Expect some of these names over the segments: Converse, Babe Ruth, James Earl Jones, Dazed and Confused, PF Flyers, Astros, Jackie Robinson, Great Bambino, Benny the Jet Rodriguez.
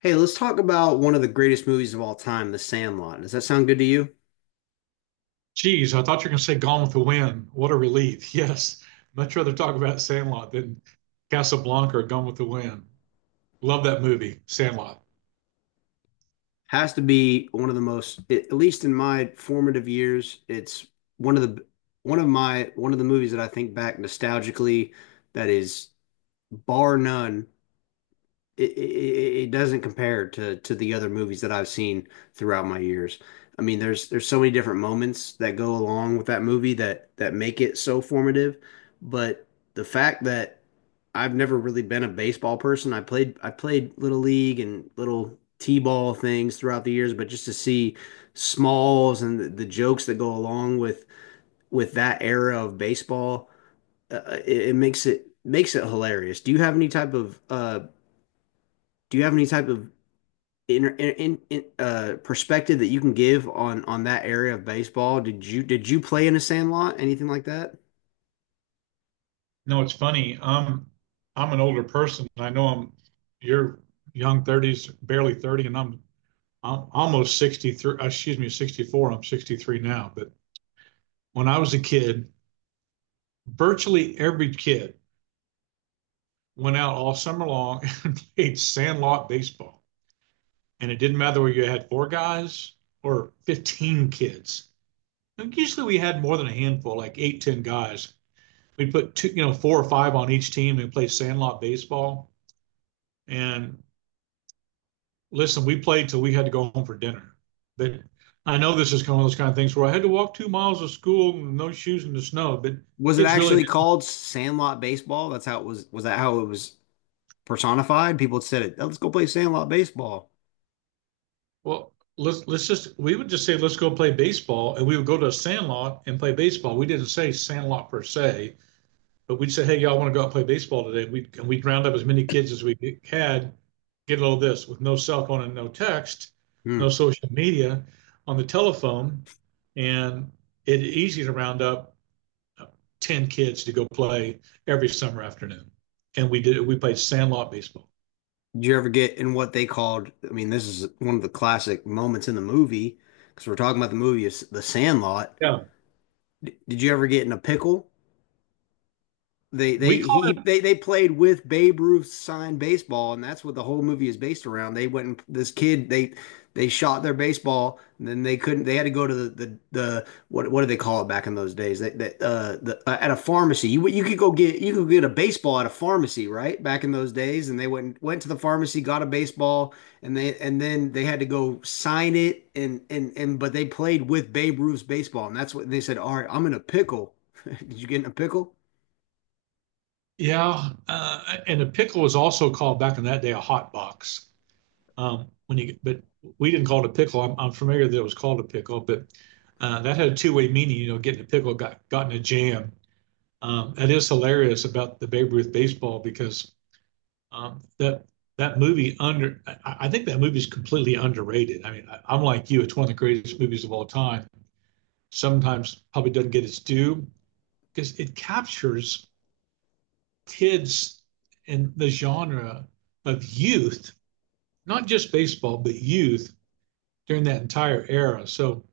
Hey, let's talk about one of the greatest movies of all time, The Sandlot. Does that sound good to you? Geez, I thought you were going to say Gone with the Wind. What a relief. Yes. Much rather talk about Sandlot than Casablanca or Gone with the Wind. Love that movie, Sandlot. Has to be one of the most, at least in my formative years, it's one of the one of my one of the movies that I think back nostalgically that is bar none it doesn't compare to the other movies that I've seen throughout my years. I mean, there's so many different moments that go along with that movie that make it so formative, but the fact that I've never really been a baseball person. I played little league and little t-ball things throughout the years, but just to see smalls and the jokes that go along with that era of baseball, it makes it hilarious. Do you have any type of perspective that you can give on that area of baseball? Did you play in a sandlot? Anything like that? No, it's funny. I'm an older person. I know I'm you're young 30s, barely 30, and I'm almost 63, excuse me, 64. I'm 63 now. But when I was a kid, virtually every kid went out all summer long and played Sandlot baseball. And it didn't matter whether you had four guys or 15 kids. And usually we had more than a handful, like eight, 10 guys. We'd put two, four or five on each team and play sandlot baseball. And listen, we played till we had to go home for dinner. But I know this is kind of one of those kind of things where I had to walk 2 miles to school with no shoes in the snow, but Was it kids really actually did. called sandlot baseball? That's how it was. Was that how it was personified? People said it. Oh, let's go play sandlot baseball. Well, let's just we would just say let's go play baseball, and we would go to a sandlot and play baseball. We didn't say sandlot per se. But we'd say, hey, y'all want to go out and play baseball today? And we'd round up as many kids as we had, get all this with no cell phone and no text, no Hmm. social media on the telephone. And it's easy to round up uh, 10 kids to go play every summer afternoon. And we did, we played sandlot baseball. Did you ever get in what they called? I mean, this is one of the classic moments in the movie because we're talking about the movie, is the Sandlot. Yeah. Did you ever get in a pickle? We They call he they played with Babe Ruth signed baseball, and that's what the whole movie is based around. They went and this kid they shot their baseball, and then they couldn't. They had to go to the what do they call it back in those days? At a pharmacy you could go get you could get a baseball at a pharmacy right back in those days, and they went to the pharmacy, got a baseball, and they and then they had to go sign it, and but they played with Babe Ruth's baseball, and that's what and they said, "All right, I'm in a pickle." Did you get in a pickle? it, yeah. And a pickle was also called back in that day a hot box. When you but we didn't call it a pickle. I'm familiar that it was called a pickle, but that had a two-way meaning. Getting a pickle got in a jam. That is hilarious about the Babe Ruth baseball because that that movie under I think that movie is completely underrated. I mean, I'm like you; it's one of the greatest movies of all time. Sometimes probably doesn't get its due because it captures kids in the genre of youth, not just baseball, but youth during that entire era. So,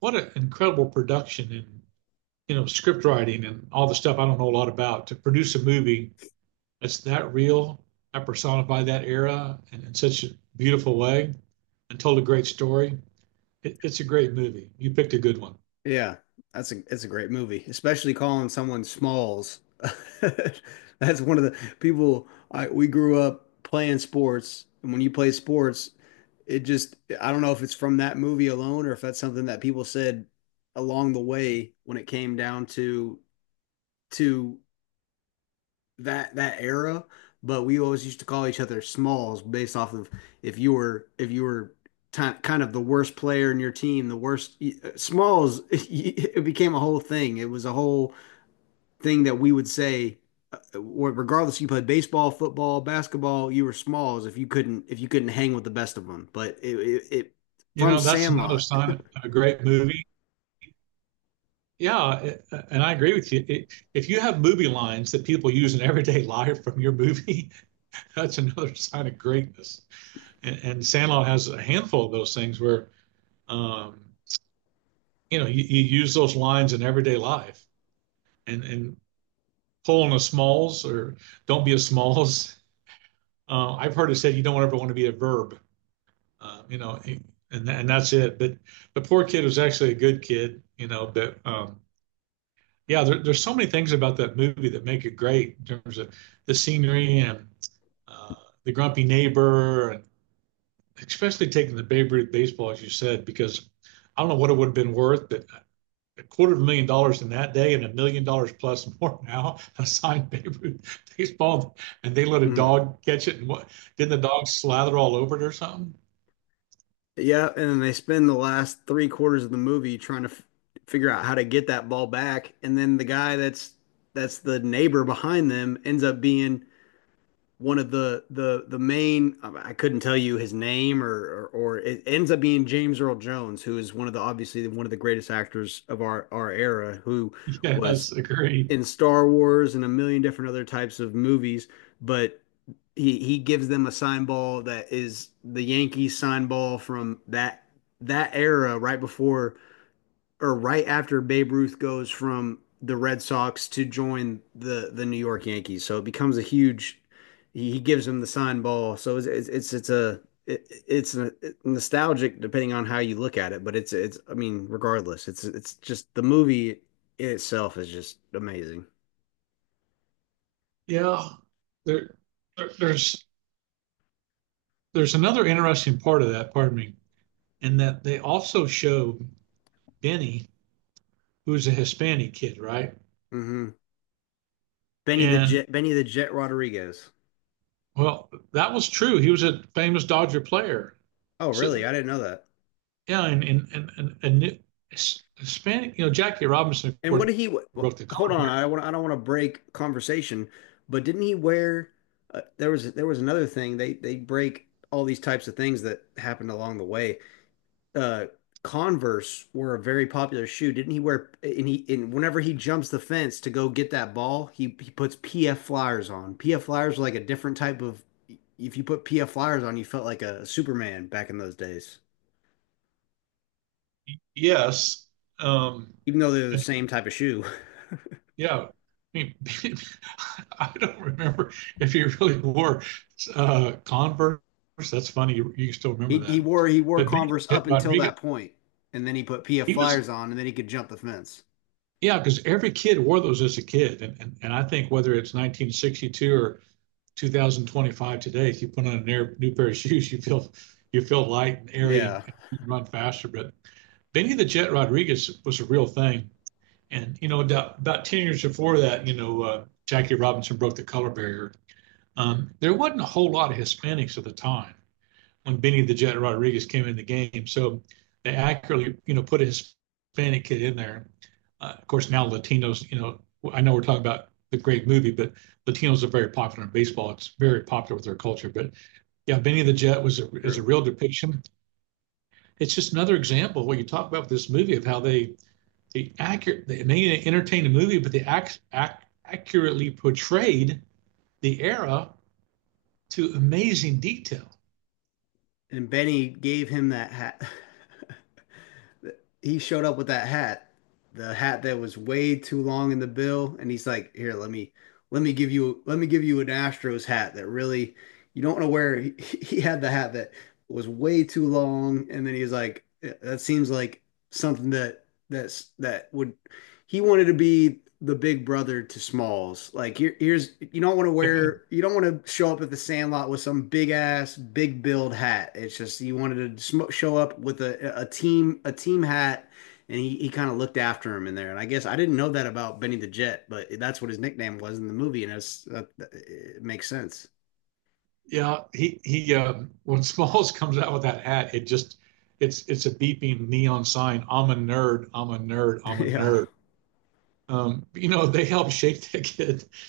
what an incredible production and script writing and all the stuff I don't know a lot about to produce a movie that's that real, that personified that era and in such a beautiful way, and told a great story. It's a great movie. You picked a good one. Yeah, that's a it's a great movie, especially calling someone Smalls. That's one of the people I we grew up playing sports, and when you play sports, it just I don't know if it's from that movie alone or if that's something that people said along the way when it came down to to that era, but we always used to call each other smalls based off of if you were kind of the worst player in your team, the worst smalls. It became a whole thing. It was a whole thing that we would say, regardless if you played baseball, football, basketball, you were smalls if you couldn't hang with the best of them. But it You from know that's another Sandlot. sign of a great movie. Yeah, and I agree with you. If you have movie lines that people use in everyday life from your movie, that's another sign of greatness. And Sandlot has a handful of those things where, um, you use those lines in everyday life and pull on a smalls or don't be a smalls. I've heard it said you don't ever want to be a verb, uh, you know, and that's it. But the poor kid was actually a good kid, but, yeah, there's so many things about that movie that make it great in terms of the scenery and uh, the grumpy neighbor and especially taking the Babe Ruth baseball, as you said, because I don't know what it would have been worth, but a quarter of $1 million in that day and $1 million plus more now. A signed Babe Ruth baseball, and they let a Mhm. dog catch it, and what didn't the dog slather all over it or something? Yeah, and then they spend the last three-quarters of the movie trying to f figure out how to get that ball back, and then the guy that's the neighbor behind them ends up being one of the main. I couldn't tell you his name, or it ends up being James Earl Jones, who is one of the obviously one of the greatest actors of our era, who Yes, was agree. in Star Wars and a million different other types of movies, but he gives them a sign ball that is the Yankees sign ball from that era right before or right after Babe Ruth goes from the Red Sox to join the New York Yankees. So it becomes a huge he gives him the sign ball. So it's a it, it's a, nostalgic depending on how you look at it, but it's I mean regardless, it's just the movie in itself is just amazing. Yeah, there, there, there's there's another interesting part of that. Pardon me, in that they also show Benny, who's a Hispanic kid, right? Hmm. And Benny the Jet Rodriguez. Well, that was true. He was a famous Dodger player. Oh, really? So I didn't know that. yeah, and Hispanic, Jackie Robinson, of And course, what did he? Broke the Hold color on, I barrier. want. I don't want to break conversation, but didn't he wear? There was another thing. They break all these types of things that happened along the way. Uh, Converse were a very popular shoe. Didn't he wear? And he and whenever he jumps the fence to go get that ball, he puts PF Flyers on. PF Flyers were like a different type of. If you put PF Flyers on, you felt like a Superman back in those days. Yes, um, Even though they're the and same type of shoe. yeah, I mean, I don't remember if he really wore Converse. That's funny. You still He remember he that, wore he wore but Benny the Converse Jet up until Rodriguez, that point, and then he put PF he was Flyers on, and then he could jump the fence. yeah, because every kid wore those as a kid, and and I think whether it's 1962 or 2025 today, if you put on a near, new pair of shoes, you feel light and airy and, Yeah, and run faster. But Benny the Jet Rodriguez was a real thing, and about 10 years before that, Jackie Robinson broke the color barrier. There wasn't a whole lot of Hispanics at the time, when Benny the Jet Rodriguez came in the game. So they accurately, put a Hispanic kid in there. Of course, now Latinos, I know we're talking about the great movie, but Latinos are very popular in baseball. It's very popular with their culture. But yeah, Benny the Jet is a true. real depiction. It's just another example of what you talk about with this movie of how they may entertain a movie, but accurately portrayed the era to amazing detail. And Benny gave him that hat. He showed up with that hat, the hat that was way too long in the bill, and he's like, "Here, let me give you an Astros hat that really you don't want to wear." He had the hat that was way too long, and then he was like, "That seems like something that." That's that would he wanted to be the big brother to Smalls. Like here, here's you don't want to wear you don't want to show up at the Sandlot with some big ass big build hat. It's just he wanted to show up with a team hat, and he kind of looked after him in there. And I guess I didn't know that about Benny the Jet, but that's what his nickname was in the movie, and it's, it makes sense. Yeah, he. When Smalls comes out with that hat, it just it's a beeping neon sign. I'm a nerd. I'm a nerd. I'm a Yeah. nerd. They helped shape that kid.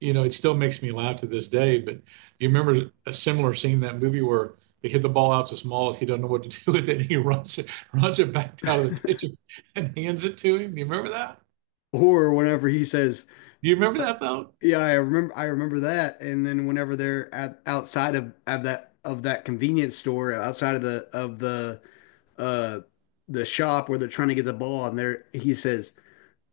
It still makes me laugh to this day. But you remember a similar scene in that movie where they hit the ball out to Smalls. He doesn't know what to do with it. And he runs it back down to the pitcher and hands it to him. Do you remember that? Or whenever he says, Do you remember Uh, that though? yeah, I remember that. And then whenever they're at outside of that convenience store, outside of uh the shop where they're trying to get the ball and there he says,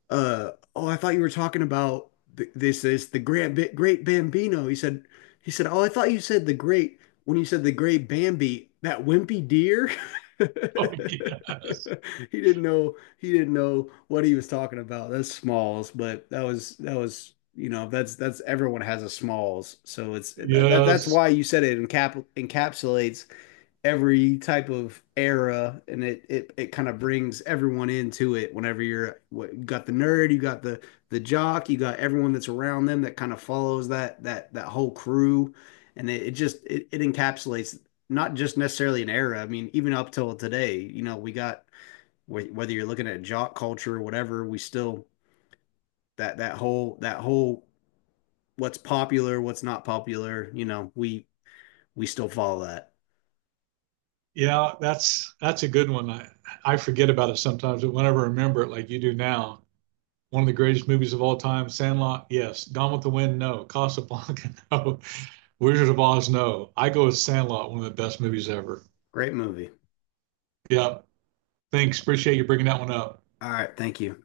oh, I thought you were talking about th this is the Grand Bi Great Bambino. He said, oh, I thought you said the great when you said the Great Bambi, that wimpy deer. Oh yes, He didn't know what he was talking about. That's Smalls, but that was you know that's everyone has a Smalls, so it's that's yes. why you said it encapsulates every type of era, and it kind of brings everyone into it whenever you're what you got the nerd, you got the jock, you got everyone that's around them that kind of follows that whole crew, and it encapsulates not just necessarily an era. I mean, even up till today, you know, we got whether you're looking at jock culture or whatever. We still that whole what's popular, what's not popular. You know, we still follow that. Yeah, that's a good one. I forget about it sometimes, but whenever I remember it, like you do now, one of the greatest movies of all time, Sandlot, yes. Gone with the Wind, no. Casablanca, no. Wizard of Oz, no. I go with Sandlot, one of the best movies ever. Great movie. Yeah, thanks. Appreciate you bringing that one up. All right, thank you.